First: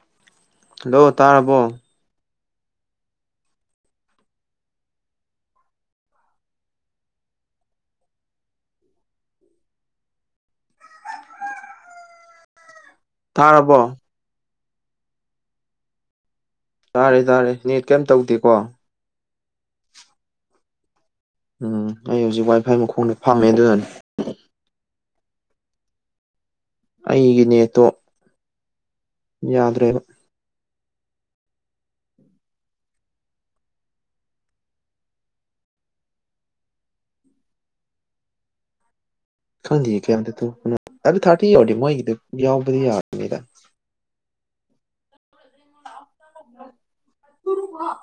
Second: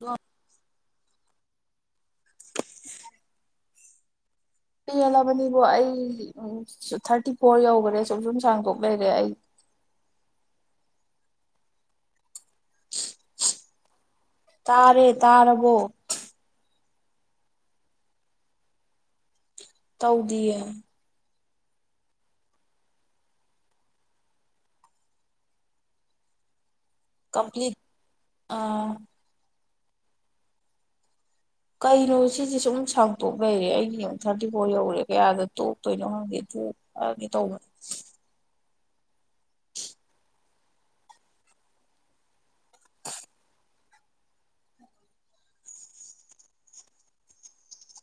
ꯣ [inaudible] ꯍꯜꯂꯣ ꯇꯥꯔꯕꯣ ꯄꯦꯜꯂꯕꯅꯤꯕꯣ ꯑꯩ ꯊꯥꯔꯇꯤ ꯐꯣꯔ ꯌꯧꯈ꯭ꯔꯦ ꯁꯨꯝ ꯁꯨꯝꯁꯥꯡꯗꯣꯛ ꯂꯩꯔꯦ ꯑꯩ ꯇꯥꯔꯕꯣ ꯇꯥꯔꯦ ꯇꯥꯔꯕꯣ ꯇꯥꯔꯦ ꯇꯥꯔꯦ ꯅꯦꯠ ꯀꯩꯝ ꯇꯧꯗꯦꯀꯣ ꯇꯧꯗꯤꯌꯦ ꯎꯝ ꯑꯩ ꯍꯧꯖꯤꯛ ꯋꯥꯏ ꯐꯥꯏ ꯃꯈꯣꯡꯗ ꯐꯥꯝꯃꯦ ꯑꯗꯨꯅꯅ ꯦ ꯑꯩꯒꯤ ꯀꯝꯄ꯭ꯂꯤꯠ ꯅꯦꯠꯇꯣ ꯑꯥ ꯌꯥꯗ꯭ꯔꯦꯕ ꯀꯩꯅꯣ ꯁꯤꯁꯦ ꯁꯨꯝ ꯁꯥꯡꯇꯣꯛ ꯂꯩꯩꯔꯦ ꯑꯩꯒꯤ ꯃꯤꯅꯤꯠ ꯊꯥꯔꯇꯤ ꯐꯣꯔ ꯌꯧꯔꯦ ꯀꯌꯥꯗ ꯇꯣꯛꯇꯣꯏꯅꯣ ꯈꯪꯗꯦ ꯑꯗꯨ ꯑꯒꯦ ꯇꯧꯕ ꯈꯪꯗꯦꯌꯦ ꯀꯌꯥꯝꯝꯇ ꯇꯅꯣ ꯍꯥꯏ ꯊꯥꯔꯇꯤ ꯌꯥꯎꯔꯗꯤ ꯃꯣꯏꯒꯤꯗ ꯌꯥꯎꯕꯗꯤ ꯌꯥꯕꯅꯤꯗ ꯃ [inaudible]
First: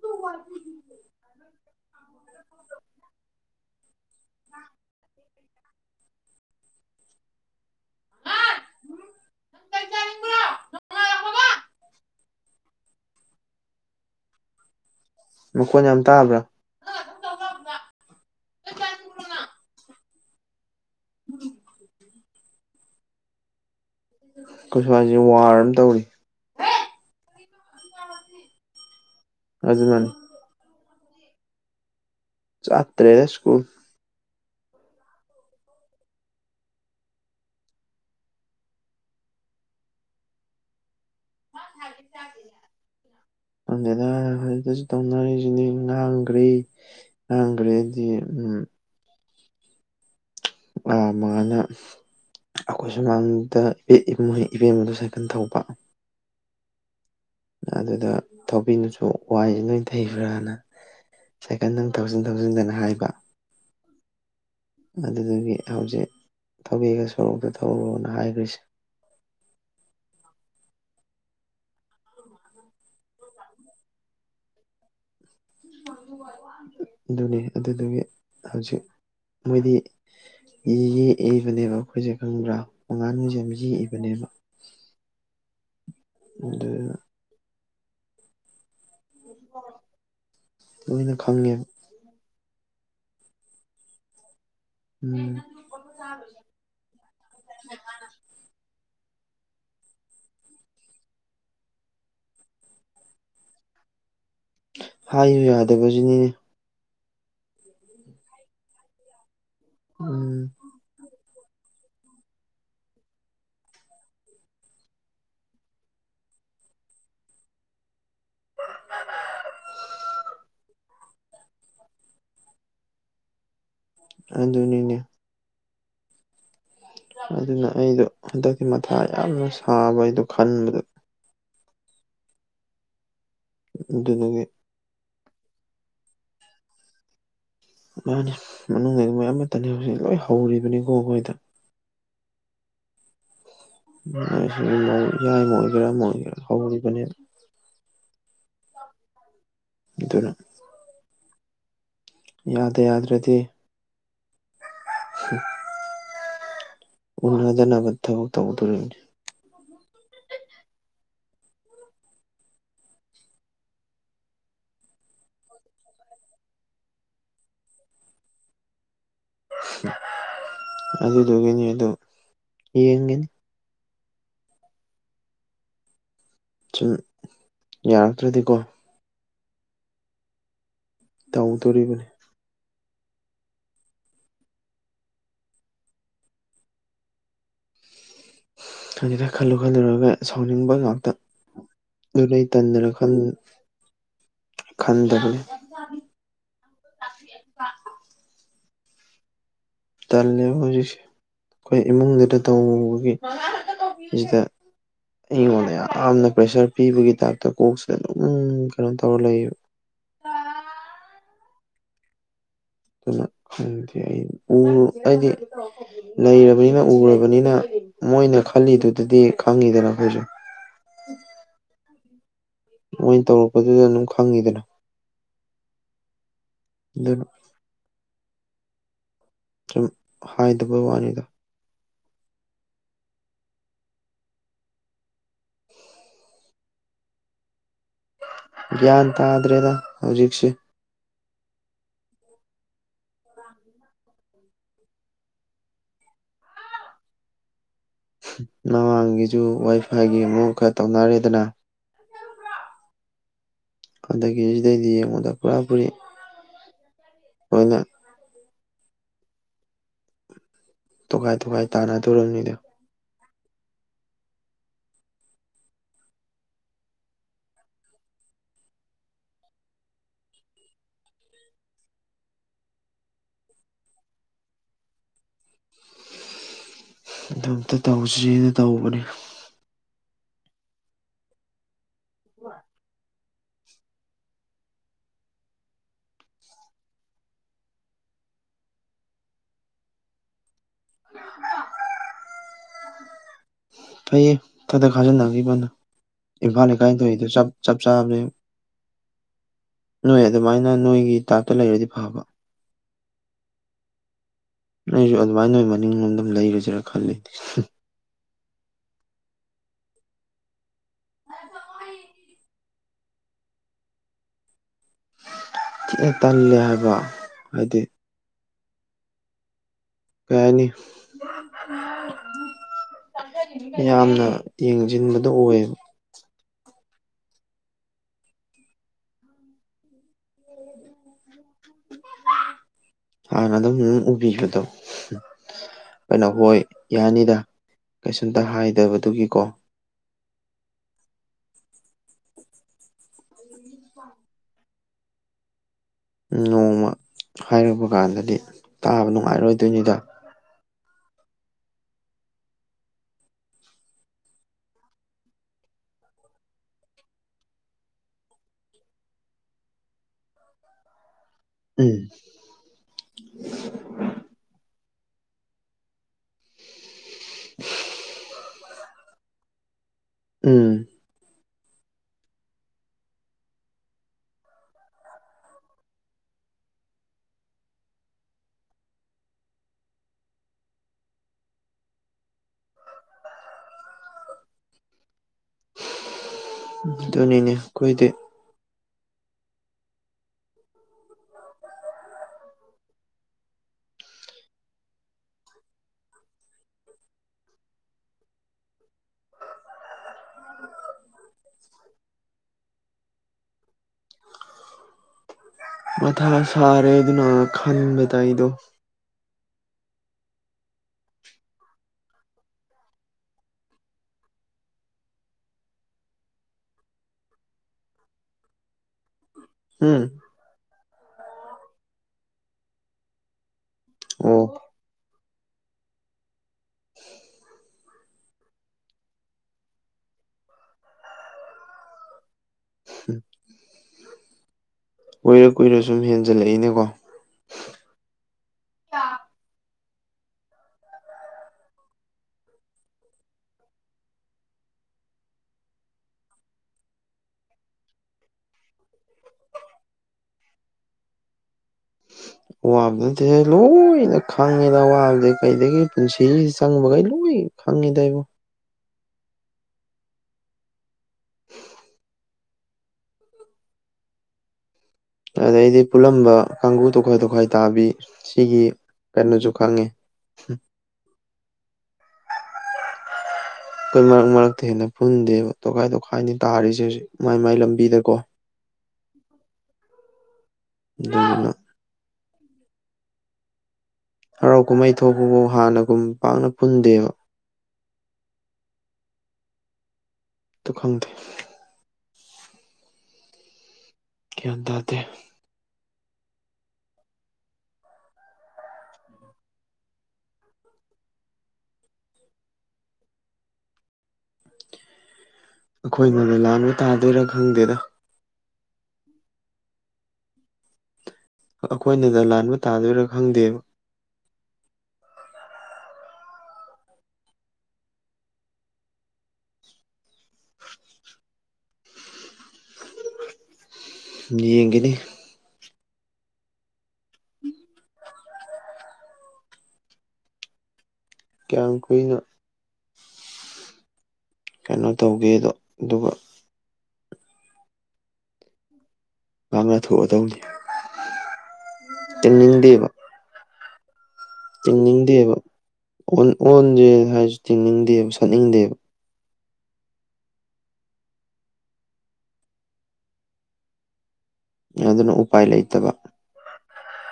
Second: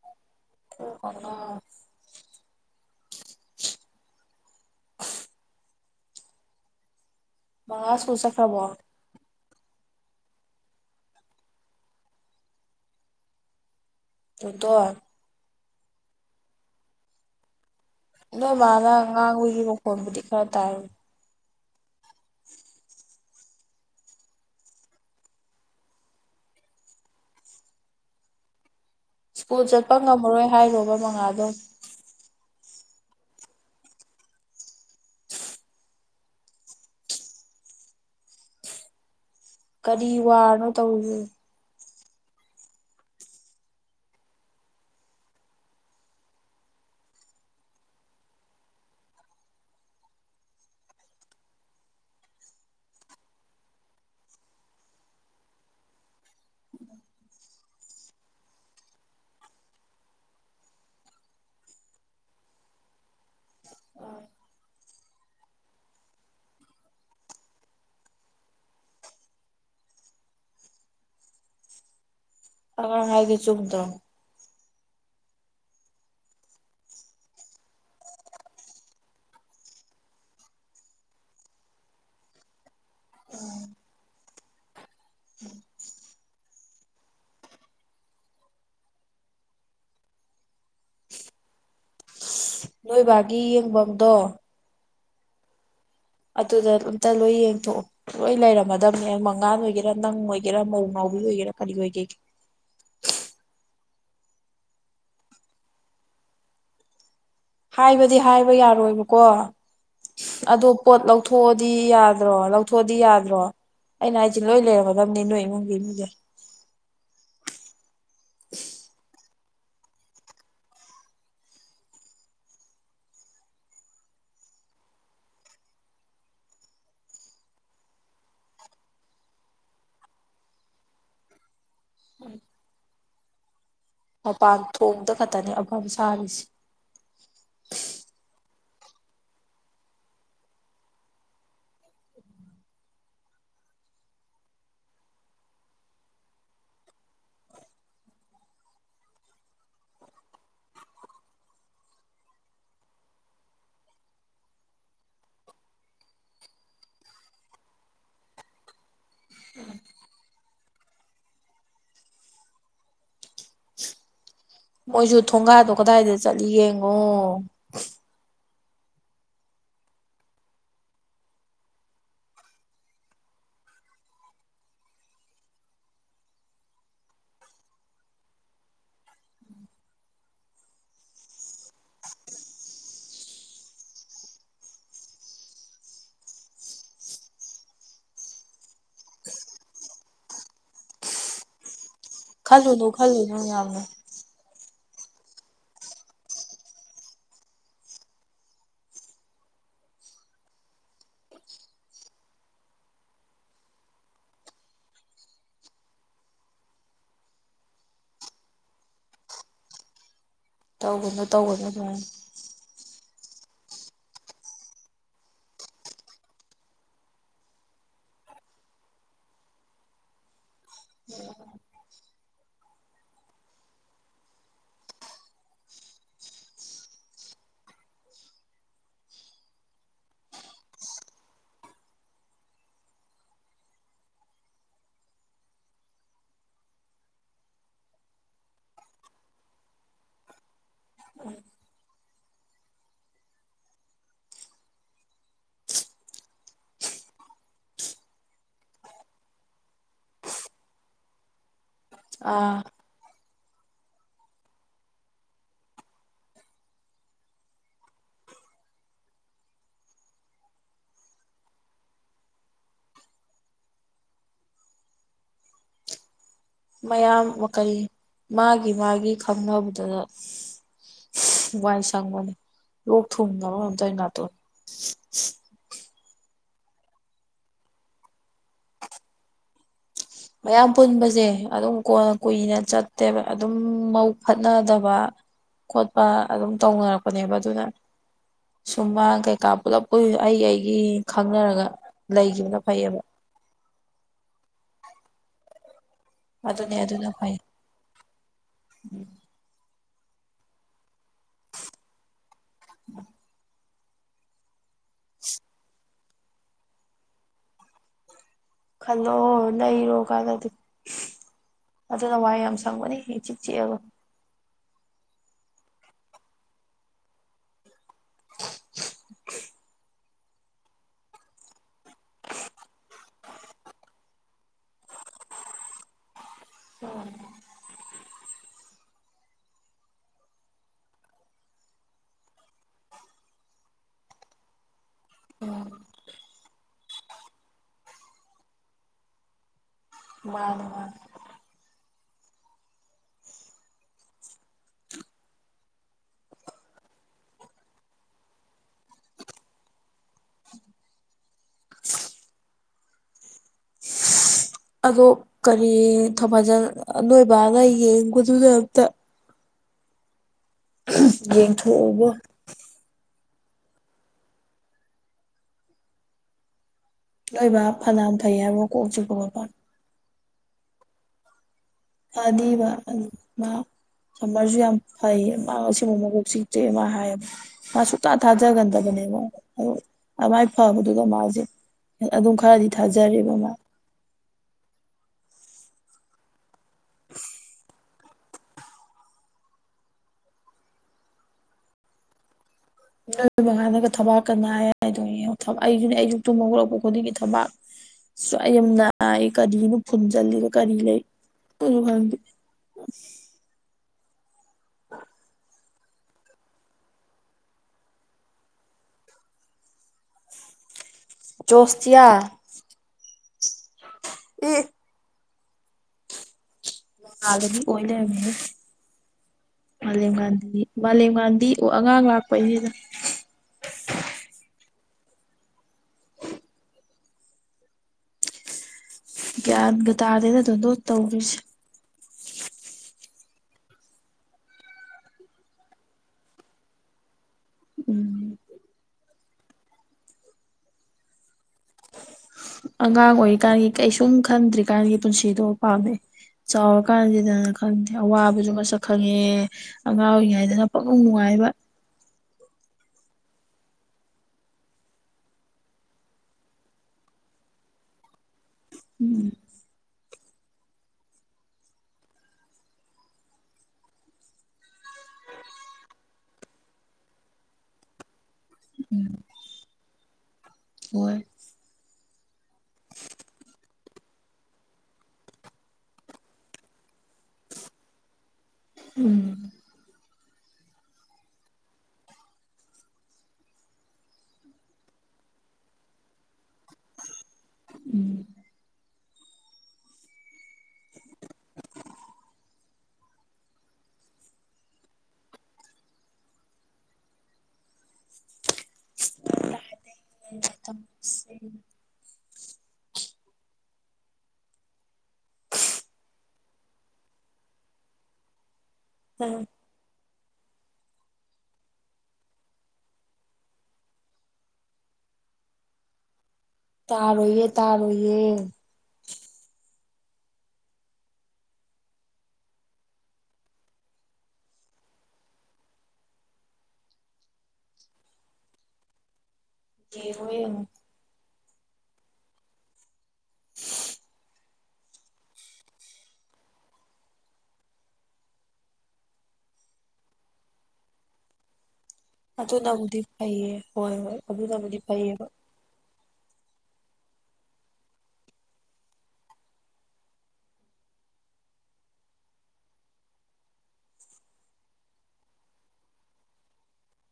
ꯇ ꯋꯥ [inaudible] ꯀꯛ ꯀꯥꯉꯋꯦꯑ [unintelligible] [unintelligible] ꯃꯥꯁ ꯏꯁꯈ꯭ꯔꯕꯣꯠ ꯆꯠꯈꯔꯕꯣ ꯎꯝ ꯀ [inaudible] ꯇꯗꯣꯇꯣꯗ ꯃꯈꯣꯟ ꯌꯥꯝ ꯇꯥꯕ꯭ꯔꯥ ꯅꯣꯏ ꯃꯥꯅ ꯉꯥꯡꯕꯒꯤ ꯃꯈꯣꯟꯕꯨꯗꯤ ꯈꯔ ꯇꯥꯏ ꯎꯝ ꯑꯩꯈꯣꯏ ꯁ꯭ꯋꯥꯏꯁꯦ ꯋꯥꯔ ꯑꯃ ꯇꯧꯔꯤ ꯁ꯭ꯀꯨꯜ ꯆꯠꯄ ꯑꯗꯨꯅꯅꯤ ꯉꯝꯃꯔꯣꯏ ꯍꯥꯏꯔꯣꯕ ꯃꯉꯥꯜꯗꯣ ꯆꯥꯠꯇ꯭ꯔꯦꯗ ꯁꯀꯨꯜ ꯀꯔꯤ ꯋꯥꯅꯣ ꯇꯧꯔꯤ ꯈꯪꯗꯦꯗ ꯍꯧꯖꯤꯛ ꯇꯧꯅꯔꯤꯁꯤꯅꯦ ꯉꯥꯡꯈ꯭ꯔꯔꯤ ꯉꯥꯡꯒ꯭ꯔꯦꯗꯤ ꯎꯝ ꯑ ꯃꯥꯉꯥꯜꯅ ꯑꯩꯈꯣꯏ ꯁꯨꯃꯥꯡꯗ ꯏ ꯏꯕꯦꯝ ꯑꯃꯗ ꯁꯥꯏꯀꯜ ꯊꯧꯕ ꯑꯗꯨꯗ ꯊꯧꯕꯤꯅꯁꯨ ꯋꯥꯏꯁ ꯂꯣꯏ ꯊꯩꯕ꯭ꯔꯥꯅ ꯁꯥꯏꯀꯟ ꯅꯪ ꯊꯧꯖꯤꯟ ꯊꯧꯖꯤꯟꯗꯅ ꯍꯥꯏꯕ ꯑꯗꯨꯗꯒꯤ ꯍꯧꯖꯤꯛ ꯊꯧꯒꯦꯒ ꯁꯣꯔꯣꯛꯇ ꯊꯧꯔꯣꯅ ꯍꯥꯏꯈ꯭ꯔꯤꯁꯦ ꯑꯉꯥꯡꯅ ꯍꯥꯏꯗꯤ ꯆꯨꯨꯝ ꯇꯧ ꯑꯗꯨꯅꯤ ꯑꯗꯨꯗꯨꯒꯤ ꯍꯧꯖꯤꯛ ꯃꯣꯏꯗꯤ ꯌꯦꯛꯏꯕꯅꯦꯕ ꯑꯩꯈꯣꯏꯁꯦ ꯈꯪꯕ꯭ꯔꯥ ꯑꯉꯥꯡꯁꯦ ꯌꯥꯝ ꯌꯦꯛꯏꯕꯅꯦꯕ ꯑ [inaudible] ꯂꯣꯏꯅ ꯈꯪꯉꯦ ꯅꯣꯏꯕꯥꯒꯤ ꯌꯦꯡꯐꯝꯗꯣ ꯎꯝ ꯑꯗꯨꯗ ꯑꯝꯇ ꯂꯣꯏ ꯌꯦꯡꯊꯣꯛꯑꯣ ꯂꯣꯏ ꯂꯩꯔꯝꯃꯗꯕꯅꯦ ꯃꯉꯥꯟ ꯑꯣꯏꯒꯦꯔꯥ ꯅꯪ ꯑꯣꯏꯒꯦꯔꯥ ꯃꯧ ꯅꯥꯎꯕꯤ ꯑꯣꯏꯒꯦꯔꯥ ꯀꯔꯤ ꯑꯣꯏꯒꯦ꯫ ꯍꯥꯏꯌꯨ ꯌꯥꯗꯕꯁꯤꯅꯤꯅꯦ꯫ ꯍꯥꯏꯕꯗꯤ ꯍꯥꯏꯕ ꯌꯥꯔꯣꯏꯕꯀꯣ ꯎꯝ ꯑꯗꯣ꯫ ꯄꯣꯠ ꯂꯧꯊꯣꯛꯑꯗꯤ ꯌꯥꯗ꯭ꯔꯣ ꯂꯧꯊꯣꯛꯑꯗꯤ ꯌꯥꯗ꯭ꯔꯣ꯫ ꯑꯩꯅ ꯍꯥꯏꯁꯦ ꯂꯣꯏ ꯂꯩꯔꯝꯒꯗꯕꯅꯦ ꯅꯣꯏ ꯏꯃꯨꯡꯒꯤ ꯃꯤꯒꯩ꯫ ꯑꯗꯨꯅꯤꯅꯦ꯫ ꯑꯗꯨꯅ ꯑꯩꯗꯣ ꯍꯟꯗꯛꯇꯤ ꯃꯊꯥ ꯌꯥꯝꯅ ꯁꯥꯕ ꯑꯩꯗꯣ ꯈꯟꯕꯗ꯫ ꯎꯝ꯫ ꯑꯗꯨꯗꯨꯒꯤ ꯃꯄꯥꯟ ꯊꯣꯡꯗ ꯈꯛꯇꯅꯦ ꯑꯐꯕ ꯁꯥꯔꯤꯁꯦ꯫ ꯃꯥꯅꯦ ꯃꯅꯨꯡꯗ ꯃꯣꯏ ꯑꯃꯠꯇꯅꯦ ꯍꯧꯖꯤꯛ ꯂꯣꯏ ꯍꯧꯔꯤꯕꯅꯤꯀꯣ ꯑꯩꯈꯣꯏꯗ꯫ ꯌꯥꯏ ꯑꯣꯏꯒꯦꯔꯥ ꯃꯣꯏꯒꯦꯔꯥ ꯍꯧꯔꯤꯕꯅꯦ꯫ ꯀꯩꯗꯧꯔꯦ꯫ ꯌꯥꯗ ꯌꯥꯗ꯭ꯔꯗꯤ꯫ ꯎꯝ꯫ ꯎꯅꯗꯅꯕ ꯊꯕꯛ ꯇꯧꯗꯣꯔꯤꯅꯤ꯫ ꯃꯣꯏꯁꯨ ꯊꯣꯡꯒꯥꯗꯣ ꯀꯗꯥꯏꯗ ꯆꯠꯂꯤ ꯌꯦꯡꯉꯣ꯫ ꯑꯗꯨꯗꯨꯒꯤꯅꯦ ꯑꯗꯣ ꯌꯦꯡꯒꯤꯅꯤ꯫ ꯁꯨꯝ ꯌꯥꯔꯛꯇ꯭ꯔꯗꯤꯀꯣ꯫ ꯇꯧꯗꯣꯔꯤꯕꯅꯤ꯫ ꯈꯪꯗꯦꯗ ꯈꯜꯂꯨ ꯈꯜꯂꯨꯔꯒ ꯁꯥꯎꯅꯤꯡꯕ ꯉꯥꯛꯇ꯫ ꯑꯗꯨ ꯑꯩ ꯈꯜꯂꯨꯅꯨ ꯇꯟꯗꯅ ꯈꯜꯂꯨꯅꯨ ꯌꯥꯝꯅ ꯈꯟꯗꯕꯅꯤ꯫ [inaudible] ꯇꯜꯂꯦꯕ ꯍꯧꯖꯤꯛꯁꯦ ꯑꯩꯈꯣꯏ ꯏꯃꯨꯡꯗꯨꯗ ꯇꯧꯕꯒꯤ ꯁꯤꯗ꯫ ꯑꯩꯉꯣꯟꯗ ꯌꯥꯝꯅ ꯄꯩꯁꯥ ꯄꯤꯕꯒꯤ ꯇꯥꯏꯞꯇ ꯀꯣꯛꯁꯤꯗ ꯑꯗꯨꯝ ꯀꯩꯅꯣ ꯇꯧꯔ ꯂꯩꯌꯦꯕ꯫ ꯇꯧꯒꯅꯨ ꯇꯧꯒꯅꯨ ꯑꯗꯨꯃꯥꯏ꯫ ꯑꯗꯨꯅ ꯈꯪꯗꯦ ꯑꯩ ꯎ ꯑꯩꯗꯤ꯫ ꯂꯩꯔꯕꯅꯤꯅ ꯎꯔꯕꯅꯤꯅ ꯃꯣꯏꯅ ꯈꯜꯂꯤꯗꯨꯗꯗꯤ ꯈꯪꯉꯤꯗꯅ ꯑꯩꯈꯣꯏꯁꯨ꯫ ꯃꯣꯏꯅ ꯇꯧꯔꯛꯄꯗꯨꯗ ꯑꯗꯨꯝ ꯈꯪꯉꯤꯗꯅ꯫ ꯑꯗꯨ꯫ ꯁꯨꯝ ꯍꯥꯏꯗꯕ ꯋꯥꯅꯤꯗ꯫ ꯒ꯭ꯌꯥꯟ ꯇꯥꯗ꯭ꯔꯦꯗ ꯍꯧꯖꯤꯛꯁꯦ꯫ ꯃꯃꯥꯡꯒꯤꯁꯨ ꯋꯥꯏ ꯐꯥꯏꯒꯤ ꯑꯃꯨꯛ ꯈꯔ ꯇꯧꯅꯔꯦꯗꯅ꯫ ꯑꯥ꯫ ꯑꯗꯒꯤ ꯁꯤꯗꯩꯗꯤ ꯌꯦꯡꯉꯨꯗ ꯄꯨꯔꯥ ꯄꯨꯔꯤ꯫ ꯂꯣꯏꯅ꯫ ꯇꯣꯒꯥꯏ ꯇꯣꯒꯥꯏ ꯇꯥꯟꯅꯗꯣꯔꯝꯅꯤꯗꯣ꯫ ꯃꯌꯥꯝ ꯀꯩ ꯃꯥꯒꯤ ꯃꯥꯒꯤ ꯈꯪꯅꯕꯗ꯫ ꯋꯥꯏ ꯁꯪꯕꯅꯤ ꯂꯣꯛ ꯊꯨꯡꯉꯕ ꯀꯩꯅꯣꯝ ꯅꯇꯣꯟ꯫ ꯑꯗꯨ ꯑꯝꯇ ꯇꯧꯁꯤꯅ ꯇꯧꯕꯅꯤ꯫ ꯃꯌꯥꯝ ꯄꯨꯟꯕꯁꯦ ꯑꯗꯨꯝ ꯀꯣꯟꯅ ꯀꯨꯏꯅ ꯆꯠꯇꯦꯕ꯫ ꯑꯗꯨꯝ ꯃꯕꯨꯛ ꯐꯠꯅꯗꯕ ꯈꯣꯠꯄ ꯑꯗꯨꯝ ꯇꯧꯅꯔꯛꯄꯅꯦꯕ ꯑꯗꯨꯅ꯫ ꯁꯨꯝꯃꯥꯡ ꯀꯩꯀꯥ ꯄꯨꯂꯞ ꯑꯩ ꯑꯩꯒꯤ ꯈꯪꯅꯔꯒ ꯂꯩꯈꯤꯕꯅ ꯐꯩꯌꯦꯕ꯫ ꯐꯩꯌꯦ ꯊꯥꯛ ꯊꯥꯛ ꯈꯖꯅꯪꯒꯈꯤꯕꯅ꯫ ꯏꯝꯐꯥꯜ ꯑꯗꯨꯅꯦ ꯑꯗꯨꯅ ꯑꯦꯀꯥꯏꯊꯗꯨ ꯐꯩ ꯆꯞ ꯆꯞ ꯆꯕꯅꯦ꯫ ꯅꯣꯏ ꯑꯗꯨꯃꯥꯏꯅ ꯅꯣꯏꯒꯤ ꯇꯥꯏꯞꯇ ꯂꯩꯔꯗꯤ ꯐꯕ꯫ ꯎ [unintelligible] ꯑꯩꯁꯨ ꯑꯗꯨꯃꯥꯏꯅ ꯅꯣꯏ ꯃꯅꯤꯡꯣꯝ ꯑꯗꯨꯝ ꯂꯩꯔꯨꯁꯦꯔꯥ ꯈꯜꯂꯤ꯫ ꯈꯜꯂꯣ ꯂꯩꯔꯣ ꯀꯥꯟꯅꯗꯦ꯫ ꯑ [unintelligible] ꯑꯗꯨꯅ ꯋꯥꯏ ꯌꯥꯝ ꯁꯪꯕꯅꯤ ꯏꯆꯤꯛ ꯆꯤꯛꯑꯒ꯫ ꯊꯤꯅ ꯇꯜꯂꯦ ꯍꯥꯏꯕ ꯍꯥꯏꯗꯤ ꯑꯣꯦ ꯀꯩ ꯍꯥꯏꯅꯤ ꯌꯥꯝꯅ ꯌꯦꯡꯁꯤꯟꯕꯗꯣ ꯑꯣꯏꯌꯦꯕ ꯎꯝ ꯍꯅ ꯑꯗꯨ ꯎ ꯎꯕꯤꯖꯠꯇꯣ ꯑꯣ ꯑꯩꯅ ꯍꯣꯏ ꯌꯥꯅꯤꯗ ꯀꯩꯁꯨꯝꯇ ꯍꯥꯏꯗꯕꯗꯨꯒꯤꯀꯣ ꯋꯥ ꯋꯥ [unintelligible] ꯄ [unintelligible] ꯅꯣꯡꯃ ꯍꯥꯏꯔꯨꯕ ꯀꯥꯟꯗꯗꯤ ꯇꯥꯕ ꯅꯨꯡꯉꯥꯏꯔꯣꯏꯗꯣꯏꯅꯤꯗ ꯑꯗꯣ ꯀꯔꯤ ꯊꯧꯃꯖꯟ ꯅꯣꯏꯕꯅ ꯌꯦꯡꯕꯗꯨꯗꯃꯛꯇ ꯎꯝ ꯌꯦꯡꯊꯣꯛꯎꯕ ꯂꯣꯏꯕ ꯐꯅꯌꯥꯝ ꯐꯩ ꯍꯥꯏꯕ ꯀꯣꯛ ꯆꯤꯛꯄꯒ ꯎꯝ ꯑꯗꯤꯕ ꯁꯝꯃꯔꯁꯨ ꯌꯥꯝ ꯐꯩ ꯃꯥ ꯑꯁꯤꯕ ꯃꯒꯣꯛ ꯆꯤꯛꯇꯦ ꯃꯥ ꯍꯥꯏꯌꯦꯕ ꯃꯥ ꯁꯨꯛꯇꯇꯥ ꯊꯥꯖꯒꯟꯗꯕꯅꯦꯕ ꯑꯗꯨꯃꯥꯏꯅ ꯐꯕꯗꯨꯗ ꯃꯥꯁꯦ ꯑꯗꯨꯝ ꯈꯔꯗꯤ ꯊꯥꯖꯔꯦꯔꯤꯕ ꯃꯥ ꯑꯗꯨꯅꯤꯅꯦ ꯑꯈꯣꯏꯗꯤ ꯅꯣꯏꯕꯉꯥꯟꯗꯒ ꯊꯕꯥꯛ ꯀꯅꯥ ꯍꯥꯏ ꯍꯥꯏꯗꯣꯏꯅꯦ ꯑꯩꯁꯨꯅꯦ ꯑꯩꯁꯨ ꯇꯨꯝ ꯍꯧꯔꯛꯄ ꯈꯨꯗꯤꯡꯒꯤ ꯊꯕꯥꯛ ꯁꯋꯥꯏ ꯌꯥꯝ ꯅꯥꯏ ꯀꯔꯤꯅꯣ ꯐꯨꯟꯖꯜꯂꯤꯔ ꯀꯔꯤ ꯂꯩ ꯀꯩꯅꯣ ꯈꯪꯗꯦ ꯑ [unintelligible] ꯃꯊꯥ ꯁꯥꯔꯦ ꯑꯗꯨꯅ ꯈꯟꯕꯗ ꯑꯩꯗꯣ ꯆꯣꯁꯇꯤꯌꯥ ꯑꯦ ꯂꯗꯗꯤ ꯑꯣꯏꯣꯏ ꯂꯩꯃꯤ [unintelligible] ꯎꯝ ꯃꯥꯂꯦꯝ ꯒꯥꯟꯙꯤ ꯃꯥꯂꯦꯝ ꯒꯥꯟꯙꯤ ꯑꯉꯥꯡ ꯂꯥꯛꯄꯩꯅꯤꯅ ꯑꯣ ꯒ꯭ꯌꯥꯟꯒ ꯇꯥꯗꯦꯗ ꯇꯣꯟꯗꯣꯟ ꯇꯧꯗꯣꯏꯁꯦ ꯀꯨꯏꯔ ꯀꯨꯏꯔ ꯁꯨꯝ ꯍꯦꯟꯖꯜꯂꯛꯏꯅꯦꯀꯣ ꯎꯝ ꯑꯉꯥꯡ ꯑꯣꯏꯔꯤꯀꯥꯟꯒꯤ ꯀꯩꯁꯨꯝ ꯈꯟꯗ꯭ꯔꯤꯀꯥꯟꯒꯤ ꯄꯨꯟꯁꯤꯗꯣ ꯄꯥꯝꯃꯦ ꯆꯥꯎꯔ ꯀꯥꯟꯁꯤꯗꯅ ꯈꯪꯗꯦ ꯑꯋꯥꯕꯁꯨ ꯃꯁꯛ ꯈꯪꯉꯦ ꯑꯉꯥꯡ ꯑꯣꯏꯔꯤꯉꯩꯗꯅ ꯄꯛꯅꯨꯡ ꯅꯨꯡꯉꯥꯏꯕ ꯋꯥꯕꯗ ꯅꯠꯇꯦꯍꯦ ꯂꯣꯏꯅ ꯈꯪꯉꯦꯗ ꯑꯋꯥꯕꯗꯤ ꯀꯩꯗꯒꯤ ꯄꯨꯟꯁꯤꯁꯤ ꯆꯪꯕꯈꯩ ꯂꯣꯏ ꯈꯪꯃꯤꯗ ꯑꯩꯕꯨ ꯎꯝ ꯑꯗꯩꯗꯤ ꯄꯨꯜꯂꯝꯕ ꯀꯥꯡꯒꯨ ꯇꯣꯈꯥꯏ ꯇꯣꯈꯥꯏ ꯇꯥꯕꯤ ꯁꯤꯒꯤ ꯎꯝ ꯀꯩꯅꯣꯁꯨ ꯈꯪꯉꯦ ꯍꯣꯏ ꯑꯩꯈꯣꯏ ꯃꯔꯛ ꯃꯔꯛꯇꯩ ꯍꯦꯟꯅ ꯄꯨꯟꯗꯦꯕ ꯇꯣꯈꯥꯏ ꯇꯣꯈꯥꯏꯅꯤ ꯇꯥꯔꯤꯁꯦ ꯃꯥꯏ ꯃꯥꯏ ꯂꯝꯕꯤꯗ ꯀꯣ ꯎꯝ ꯑꯗꯨꯗꯨꯅ ꯍꯔꯥꯎ ꯀꯨꯝꯍꯩ ꯊꯣꯛꯄꯕꯨ ꯍꯥꯟꯅꯒꯨꯝ ꯄꯥꯛꯅ ꯄꯨꯟꯗꯦꯕ ꯎꯝ ꯇ ꯈꯪꯗꯦ ꯒꯌ꯭ꯥꯟ ꯇꯥꯗꯦ ꯏꯁ ꯑꯩꯈꯣꯏꯅꯗ ꯂꯥꯟꯕ ꯇꯥꯗꯣꯏꯔ ꯈꯪꯗꯦꯗ ꯎꯝ ꯑꯩꯈꯣꯏꯅꯗ ꯂꯥꯟꯕ ꯇꯥꯗꯣꯏꯔꯥ ꯈꯪꯗꯦꯕ ꯇꯥꯔꯣꯏꯌꯦ ꯇꯥꯔꯣꯏꯌꯦ ꯌꯦꯡꯒꯅꯤ ꯌꯦꯡꯉꯣ ꯌꯦꯡꯉꯣ ꯀꯌꯥꯝ ꯀꯨꯏꯅ ꯀꯩꯅꯣ ꯇꯧꯒꯦꯗꯣ ꯑꯗꯨꯒ ꯉꯥꯡꯅ ꯊꯣꯛꯑꯗꯧꯅꯤ ꯑꯗꯨꯅꯕꯨꯗꯤ ꯐꯩꯌꯦ ꯍꯣꯏ ꯍꯣꯏ ꯑꯗꯨꯅꯕꯨꯗꯤ ꯐꯩꯌꯦꯕ ꯇꯤꯡꯅꯤꯡꯗꯦꯕꯟ ꯑꯣꯟꯁꯦ ꯍꯥꯏꯔꯁꯨ ꯇꯤꯡꯅꯤꯡꯗꯦꯕ ꯁꯠꯅꯤꯡꯗꯦꯕ ꯑꯗꯨꯅ ꯎꯄꯥꯏ ꯂꯩꯇꯕ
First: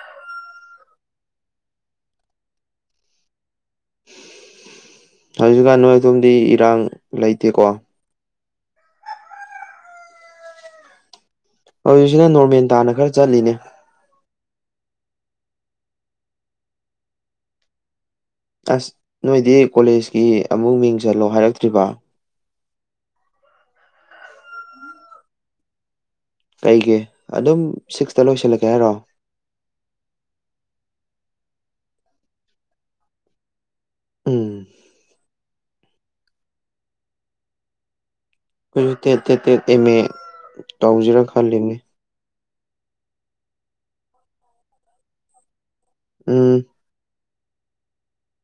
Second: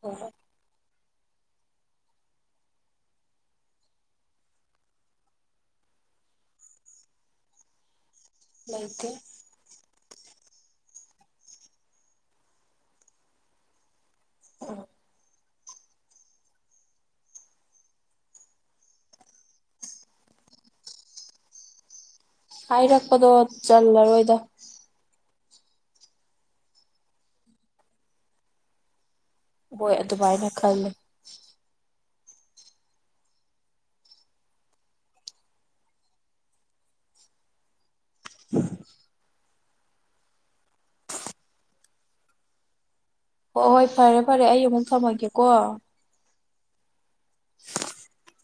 ꯍꯣꯏ ꯍꯣꯏ ꯍꯧꯖꯤꯛꯀꯥꯟ ꯅꯣꯏ ꯑꯗꯣꯝꯗꯤ ꯏꯔꯥꯡ ꯂꯩꯇꯦꯀꯣ ꯂꯩꯇ‌ꯦ ꯍꯧꯖꯤꯛꯁꯤꯅ ꯅꯣꯔꯃꯦꯟ ꯇꯥꯅ ꯈꯔ ꯆꯠꯂꯤꯅꯦ ꯎ ꯑꯁ ꯅꯣꯏꯗꯤ ꯀꯣꯂꯦꯖꯀꯤ ꯑꯃꯨꯛ ꯌꯦꯡ ꯆꯜꯂꯣ ꯍꯥꯏꯔꯛꯇ꯭ꯔꯤꯕ ꯍꯥꯏꯔꯛꯄꯗꯣ ꯆꯜꯂꯔꯣꯏꯗ ꯀꯩꯒꯤ ꯑꯗꯨꯝ ꯁꯤꯛꯁꯇ ꯂꯣꯏꯁꯤꯜꯂꯛꯀꯦ ꯍꯥꯏꯔꯣ ꯍꫭꯏ ꯑꯗꯨꯃꯥꯏꯅ ꯈꯜꯂꯤ ꯎꯝ ꯑꯩꯈꯣꯏꯁꯨ ꯇꯦꯠ ꯇꯦꯠ ꯇꯦꯠ ꯑꯦꯝ ꯑꯦ ꯇꯧꯁꯤꯔꯥ ꯈꯜꯂꯤꯕꯅꯦ ꯍꯣꯏ ꯍꯣꯏ ꯐꯔꯦ ꯐꯔꯦ ꯑꯩ ꯑꯃꯨꯛ ꯊꯝꯃꯒꯦꯀꯣ ꯎꯝ [inaudible]